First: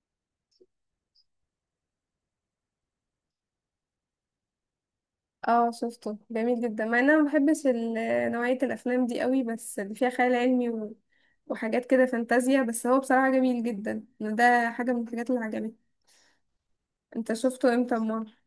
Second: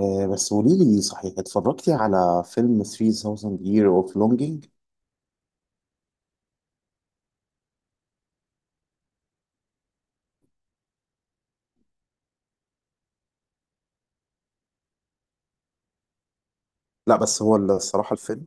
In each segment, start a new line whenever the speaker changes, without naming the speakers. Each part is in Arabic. بس قولي لي صحيح اتفرجتي على فيلم 3000 Year of Longing؟
اه، شفته جميل جدا، مع ان انا ما بحبش نوعية الافلام دي قوي، بس اللي فيها خيال علمي و... وحاجات كده فانتازيا. بس هو بصراحة جميل جدا، ده حاجة من الحاجات اللي عجبتني.
لا
انت
بس هو
شفته امتى
الصراحة
مرة؟
الفيلم.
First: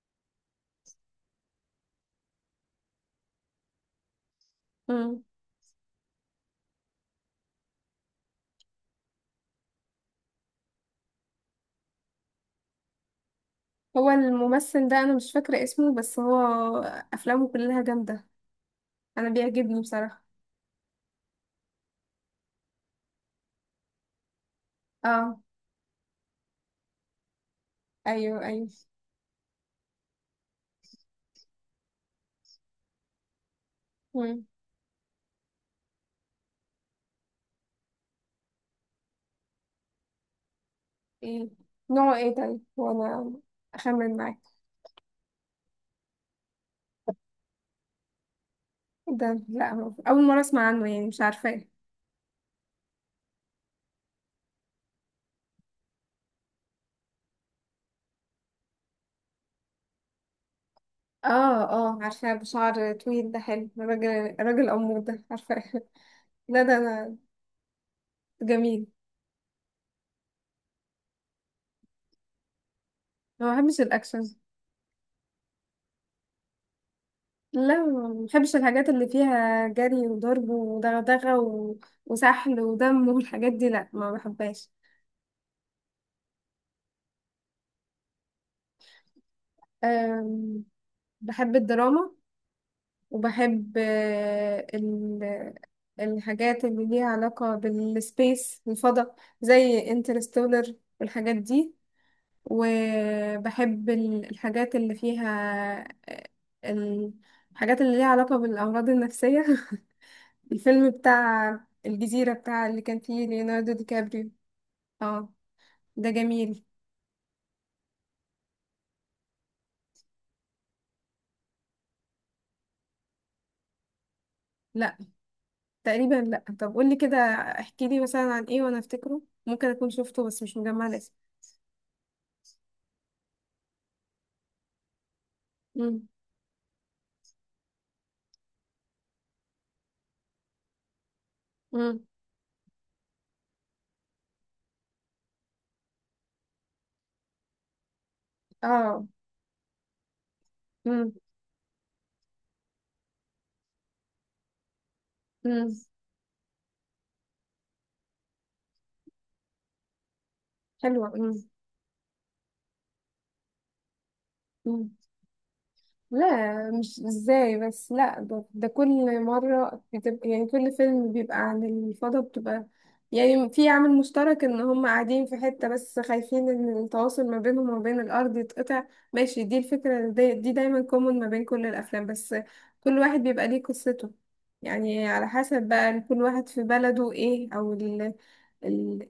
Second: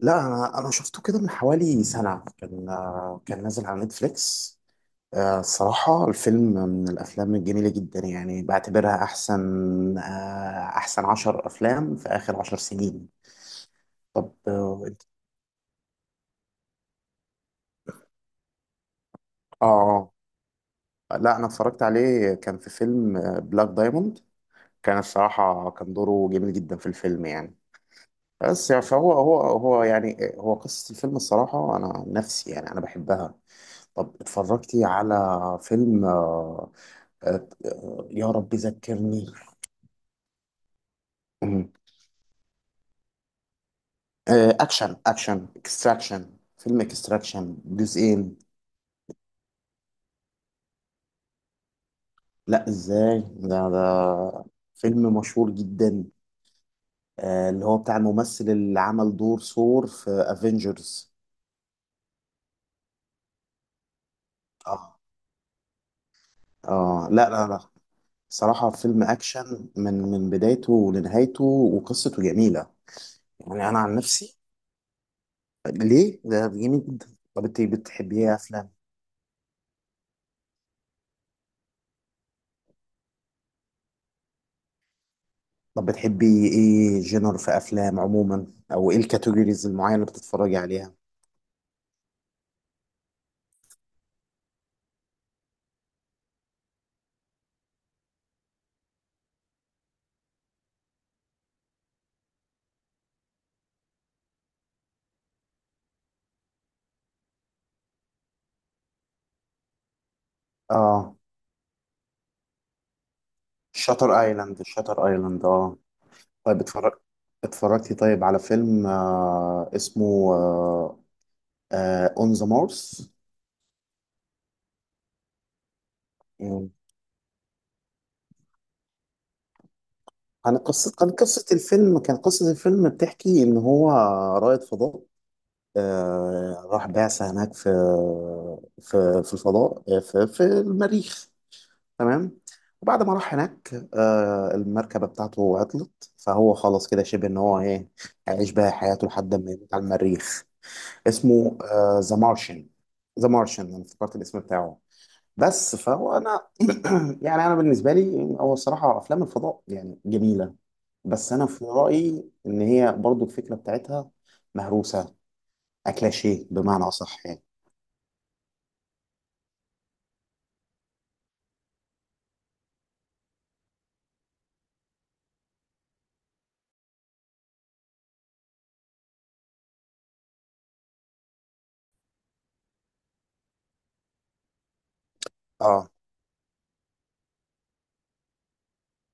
لا أنا شفته كده من حوالي سنة. كان نازل على نتفليكس.
مم.
الصراحة الفيلم من الأفلام الجميلة جدا، يعني بعتبرها أحسن عشر أفلام في آخر عشر سنين.
هو
طب
الممثل ده انا مش فاكرة اسمه، بس هو افلامه كلها جامدة، انا بيعجبني
آه
بصراحة.
لا أنا اتفرجت عليه، كان في فيلم بلاك دايموند. كان
اه،
الصراحة كان دوره جميل جدا في الفيلم يعني.
ايوه، ايوه.
بس يعني فهو هو هو يعني هو قصة الفيلم، الصراحة أنا عن نفسي يعني أنا بحبها. طب
مم.
اتفرجتي على فيلم، يا رب ذكرني.
ايه
مم.
نوعه ايه طيب؟ وانا اخمن معاك.
أكشن فيلم إكستراكشن جزئين.
ده لا، هو اول مرة اسمع عنه، يعني مش عارفاه.
لا إزاي؟ ده فيلم مشهور جدا. اللي هو بتاع الممثل اللي عمل دور ثور في افنجرز.
اه، اه، عارفاه، بشعر طويل، ده حلو، راجل راجل
اه
أمور، ده عارفاه لا ده
اه.
أنا.
لا لا لا، صراحة
جميل.
فيلم أكشن من بدايته لنهايته وقصته جميلة.
ما
يعني أنا
بحبش
عن
الأكشن.
نفسي، ليه؟ ده جميل جدا. طب أنت
لا،
بتحبي
ما
إيه
بحبش
أفلام؟
الحاجات اللي فيها جري وضرب ودغدغة و... وسحل ودم والحاجات دي، لا ما بحبهاش.
طب بتحبي إيه جنر في أفلام عموما؟ أو إيه الكاتيجوريز المعينة اللي بتتفرجي
أم...
عليها؟
بحب الدراما. وبحب الحاجات اللي ليها علاقة بالسبيس، الفضاء. زي انترستولر والحاجات دي. وبحب ال- الحاجات اللي ليها علاقة بالأمراض النفسية الفيلم
آه
بتاع الجزيرة، بتاع اللي كان فيه ليوناردو دي
شاتر
كابريو.
أيلاند، شاتر
اه،
أيلاند
ده
طيب.
جميل.
اتفرجتي طيب على فيلم، اسمه أون ذا مارس.
لا، تقريبا لا. طب قولي كده، احكي لي مثلا عن ايه وانا افتكره، ممكن اكون شفته بس مش مجمعة الاسم.
كان قصة الفيلم بتحكي إن هو رائد فضاء.
امم.
راح بعثة هناك في الفضاء، في المريخ.
امم.
تمام. وبعد ما راح هناك المركبة بتاعته عطلت، فهو خلاص كده شبه ان هو ايه، هيعيش بقى
اه.
حياته لحد ما يموت على المريخ.
امم.
اسمه ذا مارشن. ذا مارشن، انا افتكرت الاسم بتاعه.
امم،
بس فهو انا يعني انا بالنسبة لي هو الصراحة افلام الفضاء يعني جميلة.
حلوة.
بس انا في رأيي ان هي برضو الفكرة بتاعتها
امم.
مهروسة، اكلاشيه
لا
بمعنى
مش
اصح يعني.
ازاي بس، لا، ده كل مرة بتبقى، يعني كل فيلم بيبقى عن الفضاء بتبقى، يعني في عامل مشترك ان هم قاعدين في حتة بس خايفين ان التواصل ما بينهم وما بين الارض يتقطع. ماشي، دي الفكرة دي، دي دايما كومن ما بين كل الافلام، بس كل واحد بيبقى ليه قصته، يعني على حسب
اه.
بقى كل واحد في بلده ايه، او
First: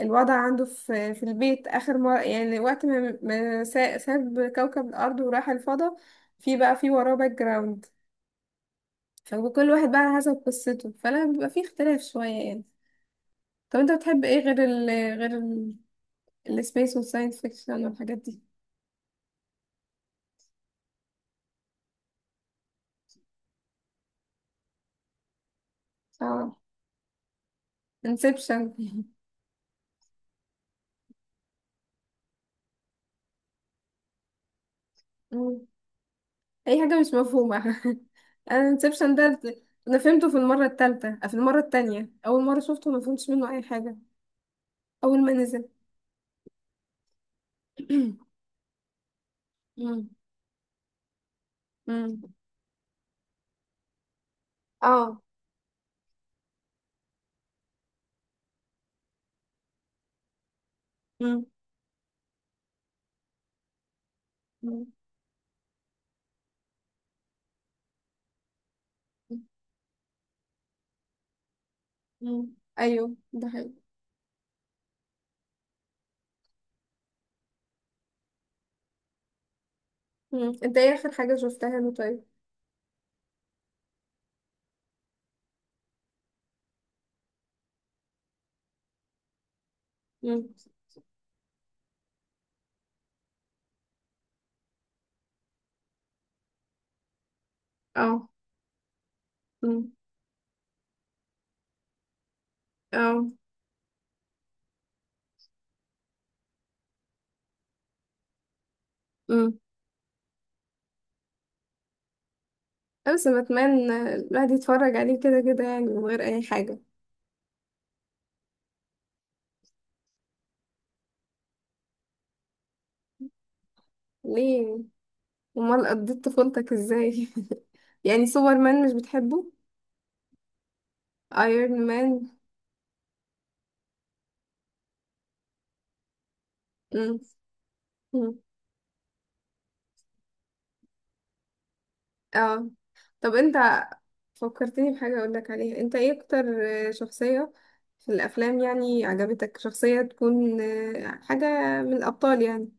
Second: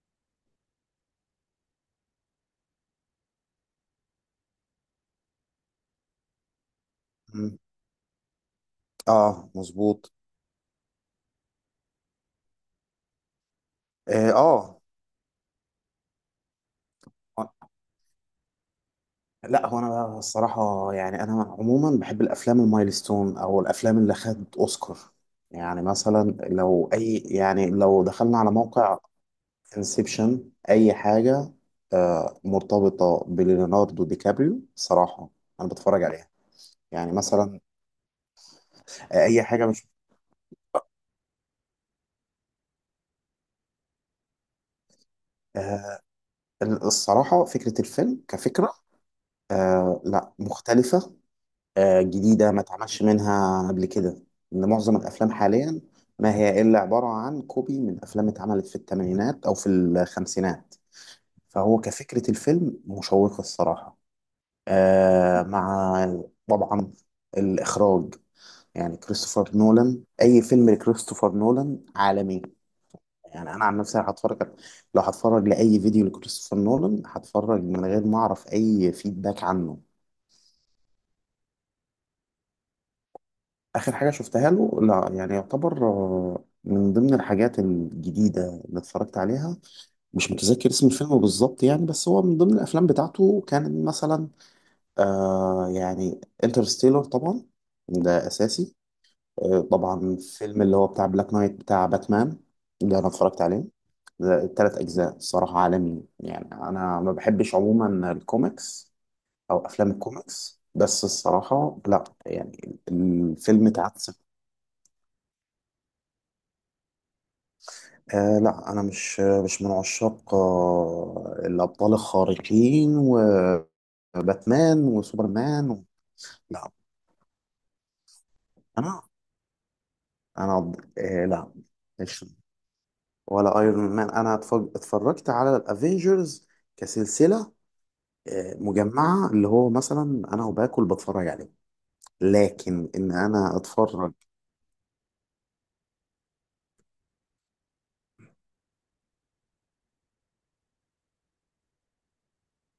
الوضع عنده في البيت، آخر مرة يعني، وقت ما ساب كوكب الأرض وراح الفضاء، في بقى في وراه باك
مم.
جراوند.
اه
فكل واحد بقى
مظبوط.
على حسب قصته، فلا بيبقى في اختلاف شوية يعني. طب انت بتحب
اه
ايه غير ال غير ال السبيس والساينس فيكشن والحاجات دي؟
لا هو انا بقى الصراحه، يعني انا عموما بحب الافلام المايلستون او الافلام اللي خد اوسكار. يعني مثلا
اه،
لو اي يعني لو دخلنا على
انسبشن،
موقع. انسبشن، اي حاجه مرتبطه بليوناردو دي كابريو صراحه، انا بتفرج عليها.
اي حاجة
يعني
مش مفهومة
مثلا.
انا انسبشن ده،
اي حاجه مش.
انا فهمته في المرة التالتة، في المرة التانية اول مرة شفته ما فهمتش منه اي حاجة، اول ما نزل.
آه الصراحه فكره الفيلم كفكره.
مم.
لا، مختلفه.
مم.
جديدة ما اتعملش منها قبل كده. إن معظم
اه.
الأفلام حاليا ما هي إلا عبارة عن كوبي من أفلام اتعملت في الثمانينات أو في الخمسينات.
مم.
فهو كفكرة الفيلم مشوقة الصراحة.
مم.
مع طبعا الإخراج، يعني كريستوفر نولان، أي فيلم لكريستوفر نولان
مم،
عالمي.
ايوه ده
يعني أنا
حلو.
عن نفسي لو هتفرج لأي فيديو لكريستوفر نولان هتفرج من غير ما أعرف أي فيدباك عنه.
مم. انت ايه اخر حاجة شفتها له طيب؟
آخر حاجة شفتها له لا يعني يعتبر من ضمن الحاجات الجديدة اللي اتفرجت عليها. مش
مم.
متذكر اسم الفيلم بالظبط يعني، بس هو من ضمن الأفلام بتاعته كان مثلا يعني انترستيلر طبعا، ده
اه.
أساسي.
مم.
طبعا فيلم اللي هو بتاع بلاك نايت بتاع باتمان، ده أنا
اه.
اتفرجت عليه. ده التلات أجزاء الصراحة عالمي، يعني أنا ما بحبش عموما الكوميكس
مم.
أو أفلام الكوميكس، بس الصراحة لا يعني
بس
الفيلم
بتمنى
اتعكس.
الواحد يتفرج عليه كده كده، يعني من غير اي حاجة.
لا أنا مش من عشاق الأبطال الخارقين وباتمان
ليه؟
وسوبرمان و...
امال قضيت
لا
طفولتك ازاي؟ يعني سوبر مان مش
أنا
بتحبه؟
أنا لا،
ايرون مان؟
مش، ولا أيرون مان. أنا اتفرجت على الأفينجرز
مم.
كسلسلة.
مم.
مجمعة، اللي هو مثلا أنا وباكل بتفرج عليه،
اه.
لكن إن
طب انت
أنا أتفرج.
فكرتني بحاجة اقول لك عليها، انت ايه اكتر شخصية في الافلام، يعني عجبتك شخصية تكون حاجة من الابطال يعني،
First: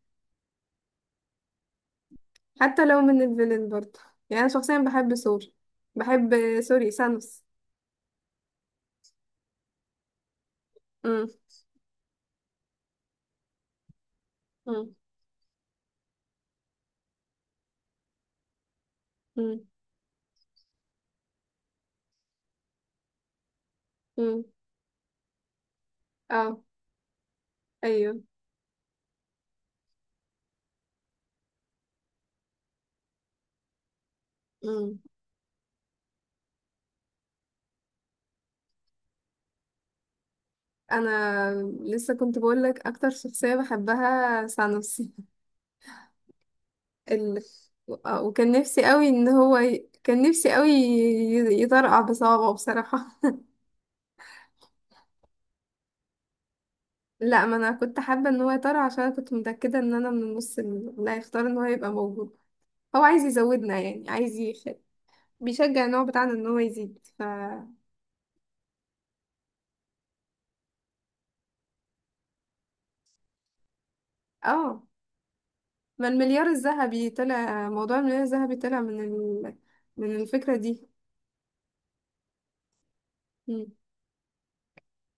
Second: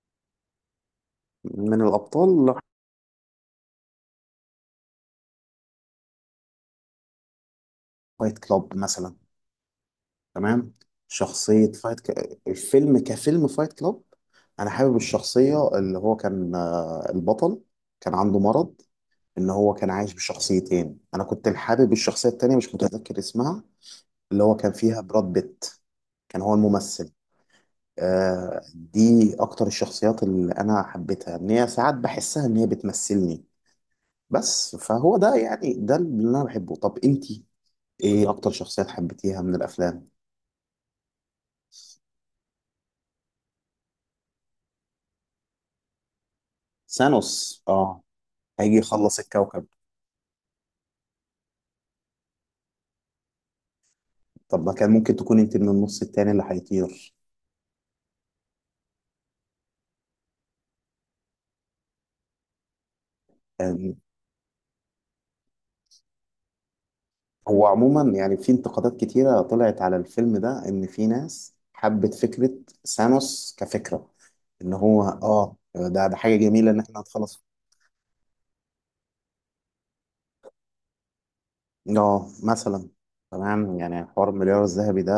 من الأبطال لا.
حتى لو من الفيلن برضه؟ يعني انا شخصيا بحب سوري سانوس.
فايت كلاب مثلا، تمام.
امم.
شخصية الفيلم كفيلم فايت كلاب، أنا
امم.
حابب الشخصية اللي هو كان البطل، كان عنده مرض إن
امم.
هو كان عايش بشخصيتين. أنا كنت حابب الشخصية التانية، مش متذكر اسمها،
امم.
اللي هو كان فيها براد بيت كان هو
اه.
الممثل.
ايوه.
دي أكتر الشخصيات اللي أنا حبيتها، إن هي ساعات بحسها إن هي بتمثلني. بس
امم.
فهو ده، يعني ده اللي أنا بحبه. طب إنتي إيه أكتر شخصيات حبيتيها من الأفلام؟
انا لسه كنت بقول لك اكتر شخصيه بحبها سانوس ال...
ثانوس اه.
آه، وكان
هيجي
نفسي قوي
يخلص
ان هو
الكوكب.
ي... كان نفسي قوي ي- يطرقع بصوابعه بصراحه.
طب ما كان ممكن تكون انت من النص التاني اللي هيطير؟
لا، ما انا كنت حابه ان هو يطرقع عشان انا كنت متاكده ان انا من النص اللي هيختار ان هو يبقى موجود. هو عايز يزودنا
أم،
يعني، عايز بيشجع النوع بتاعنا ان هو يزيد
هو عموما يعني في انتقادات كتيرة طلعت على الفيلم ده، ان في ناس حبت فكرة ثانوس كفكرة، ان
اه،
هو ده
ما
ده حاجة
المليار
جميلة ان احنا
الذهبي
هنخلص.
طلع موضوع المليار الذهبي طلع من من الفكرة دي.
اه مثلا.
مم.
تمام، يعني حوار المليار الذهبي ده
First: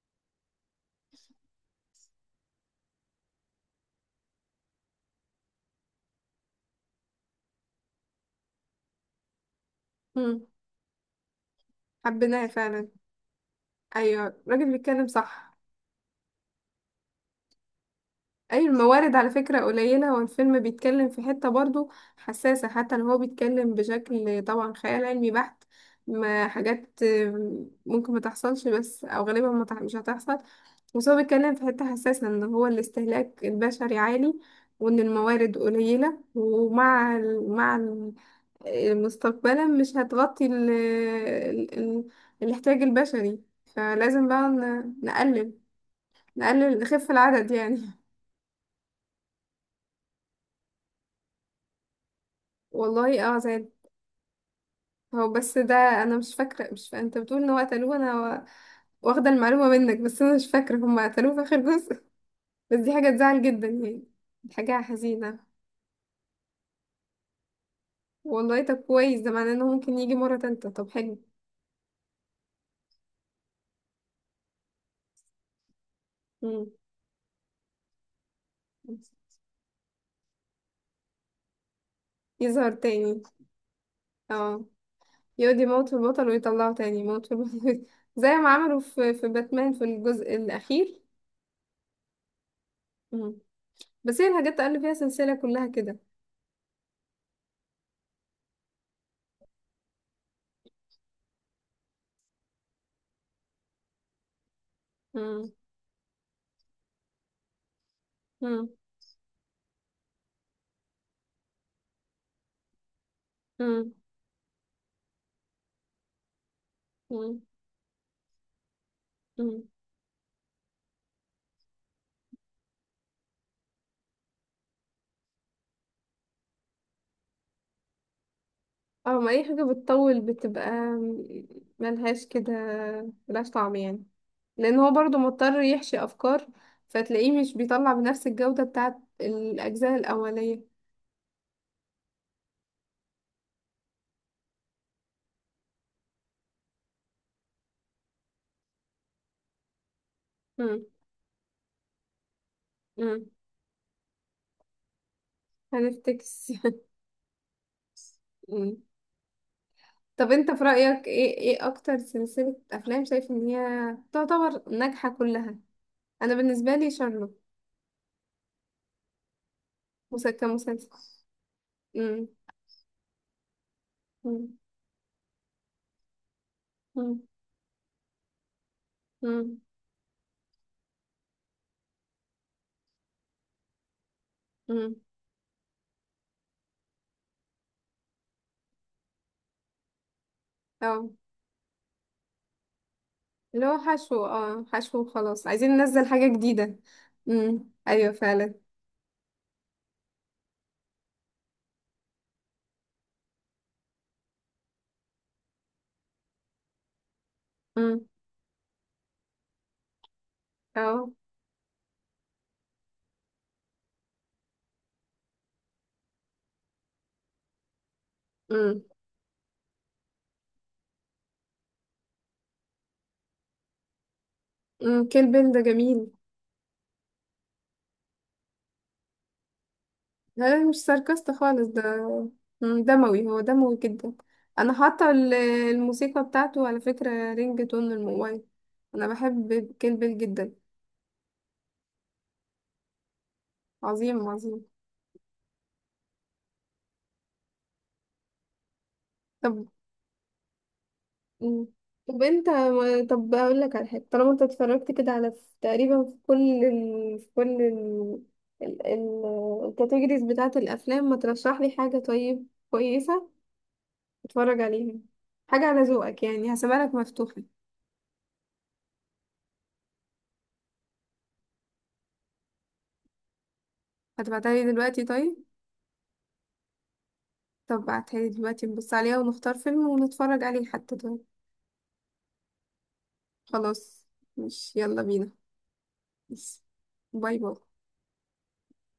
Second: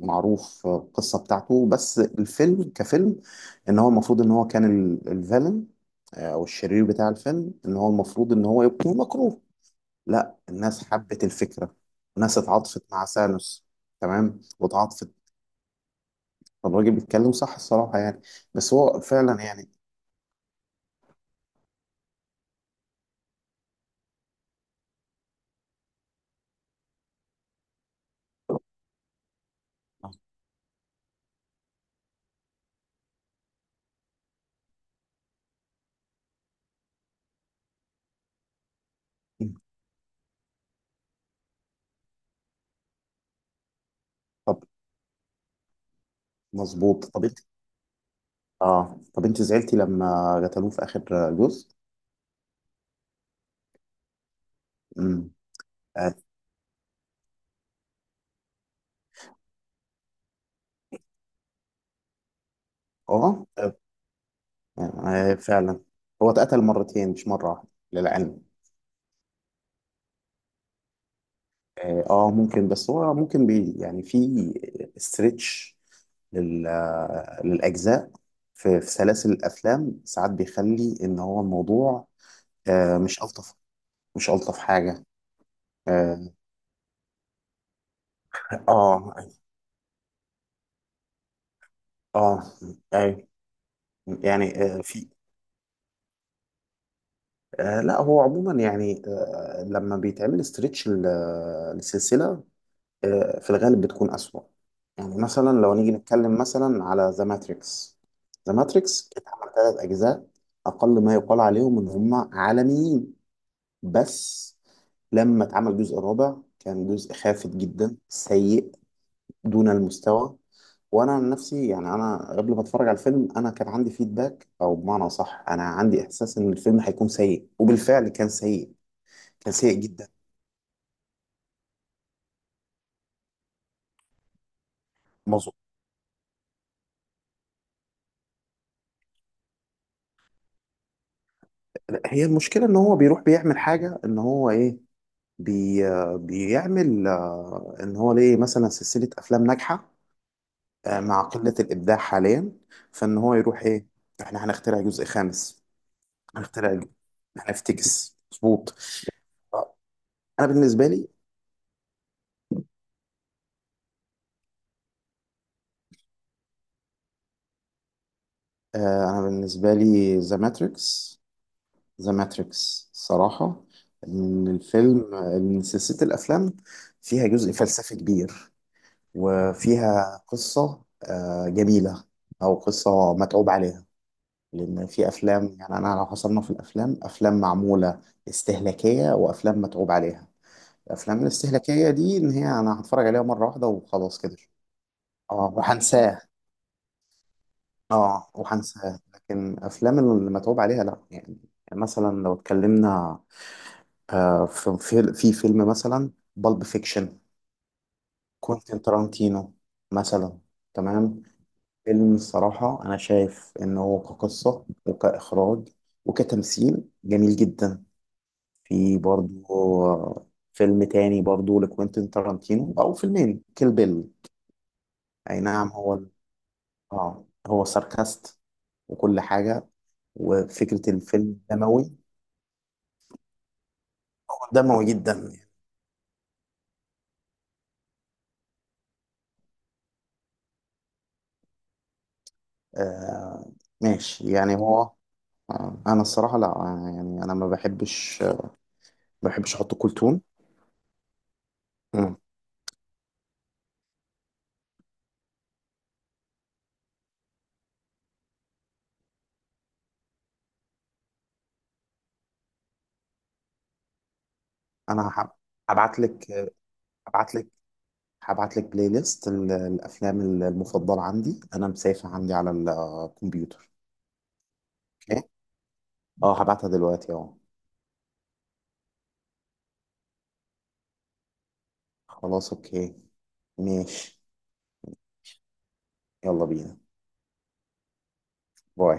معروف القصة بتاعته. بس الفيلم كفيلم، ان هو المفروض ان هو كان الفيلن او الشرير بتاع الفيلم، ان هو المفروض ان هو يكون مكروه، لا
مم.
الناس حبت الفكرة. الناس
حبيناه
اتعاطفت
فعلا.
مع سانوس،
ايوه
تمام.
الراجل بيتكلم
واتعاطفت.
صح.
طب الراجل بيتكلم صح الصراحة يعني.
ايوه
بس هو
الموارد على
فعلا
فكرة
يعني.
قليلة، والفيلم بيتكلم في حتة برضو حساسة، حتى لو هو بيتكلم بشكل طبعا خيال علمي بحت، ما حاجات ممكن ما تحصلش، بس او غالبا ما تح- مش هتحصل. بس هو بيتكلم في حتة حساسة، ان هو الاستهلاك البشري عالي، وان الموارد قليلة، ومع مع، مستقبلا مش هتغطي ال ال ال الاحتياج البشري. فلازم بقى
طب
نقلل
مظبوط.
نخف
طب انت،
العدد يعني.
اه طب انت زعلتي لما قتلوه في اخر جزء؟
والله؟ اه، زاد.
امم.
هو بس ده
اه
انا مش فاكرة. انت بتقول ان هو قتلوه، انا واخده المعلومه منك بس انا مش فاكره هم قتلوه في اخر جزء بس دي حاجه تزعل
آه.
جدا يعني، دي حاجه حزينه.
فعلا. هو اتقتل مرتين مش مرة واحدة للعلم.
والله؟ طب كويس، ده معناه انه ممكن يجي مره تالتة. طب حلو.
اه ممكن، بس هو ممكن يعني في استرتش لل
مم.
للاجزاء. في سلاسل الافلام ساعات بيخلي ان هو الموضوع
يظهر
مش
تاني.
الطف، مش الطف
اه،
حاجه.
يقعد يموت في البطل
اه
ويطلعه تاني يموت في البطل زي ما عملوا
اه.
في باتمان في الجزء الأخير.
آه، اي
مم. بس هي الحاجات
يعني
اللي فيها
في
سلسلة كلها كده.
لا هو عموما يعني لما بيتعمل استرتش لسلسله في الغالب بتكون أسوأ. يعني
مم.
مثلا لو نيجي نتكلم مثلا على ذا ماتريكس. ذا
مم.
ماتريكس اتعمل ثلاث أجزاء، أقل ما يقال عليهم إن هم عالميين.
مم.
بس لما اتعمل الجزء الرابع كان جزء
مم.
خافت جدا، سيء،
مم.
دون المستوى. وانا عن نفسي يعني، انا قبل ما اتفرج على الفيلم انا كان عندي فيدباك، او بمعنى صح انا عندي احساس ان الفيلم هيكون سيء، وبالفعل كان سيء.
اه، ما أي
كان
حاجة
سيء جدا.
بتطول بتبقى ملهاش كده، ملهاش طعم يعني، لأن هو برضو
مظبوط.
مضطر يحشي أفكار، فتلاقيه مش بيطلع بنفس الجودة بتاعت الأجزاء الأولية.
هي المشكله ان هو بيروح بيعمل حاجه ان هو ايه، بي بيعمل ان هو ليه مثلا سلسله افلام ناجحه
مم.
مع قله الابداع حاليا، فان
مم.
هو يروح ايه، احنا هنخترع جزء خامس.
هنفتكس
هنخترع ج- هنفتكس مظبوط. آه،
طب
انا
انت في
بالنسبه
رأيك
لي،
ايه اكتر سلسلة افلام شايف ان هي تعتبر ناجحة كلها؟ انا بالنسبة لي شارلوك،
انا بالنسبه لي
مسلسل
ذا
كمسلسل.
ماتريكس. ذا
امم.
ماتريكس صراحه،
امم.
ان سلسله الافلام
امم.
فيها جزء فلسفي كبير،
امم.
وفيها قصه جميله، او قصه متعوب عليها. لأن
امم.
في أفلام يعني، أنا لو حصلنا في الأفلام أفلام معمولة استهلاكية وأفلام متعوب عليها.
اه.
الأفلام الاستهلاكية دي إن هي أنا هتفرج عليها مرة واحدة
اللي هو
وخلاص
حشو
كده،
اه حشو وخلاص
اه
عايزين ننزل
وهنساه.
حاجة جديدة. امم، ايوه
اه
فعلا.
وهنساه. لكن أفلام اللي متعوب عليها لأ يعني، مثلا لو اتكلمنا في فيلم مثلا بالب فيكشن،
امم.
كوينتين تارانتينو مثلا،
اه.
تمام. فيلم الصراحة أنا شايف إنه كقصة وكإخراج وكتمثيل جميل جدا.
امم.
في برضو فيلم تاني برضو لكوينتين تارانتينو، او فيلمين، كيل بيل.
امم، كيل
اي
بيل ده
نعم. هو
جميل.
اه هو ساركاست وكل حاجة،
لا لا، مش
وفكرة
ساركاست
الفيلم
خالص ده.
دموي،
مم، دموي، هو دموي جدا. انا
دموي
حاطه
جدا يعني.
الموسيقى بتاعته على فكره رينج تون الموبايل. انا بحب كين بيل جدا.
آه
عظيم
ماشي يعني
عظيم.
هو. انا الصراحة لا، يعني انا ما بحبش
طب.
احط كولتون.
مم.
مم.
طب انت ما- طب اقول لك على حاجه، طالما انت اتفرجت كده تقريبا في كل ال... ال... الكاتيجوريز بتاعه الافلام، ما ترشح لي حاجه طيب كويسه اتفرج عليها،
انا
حاجه على
هبعت
ذوقك
لك
يعني، هسيبها لك
هبعت
مفتوحه.
لك هبعت لك بلاي ليست الافلام المفضلة عندي، انا مسافة عندي على الكمبيوتر.
هتبعتها لي دلوقتي
اوكي.
طيب؟
اه، هبعتها دلوقتي اهو.
طب بعتها دلوقتي نبص عليها ونختار فيلم ونتفرج عليه حتى، طيب.
خلاص، اوكي.
خلاص.
ماشي.
مش، يلا بينا.
يلا
بس.
بينا.
باي باي.
باي.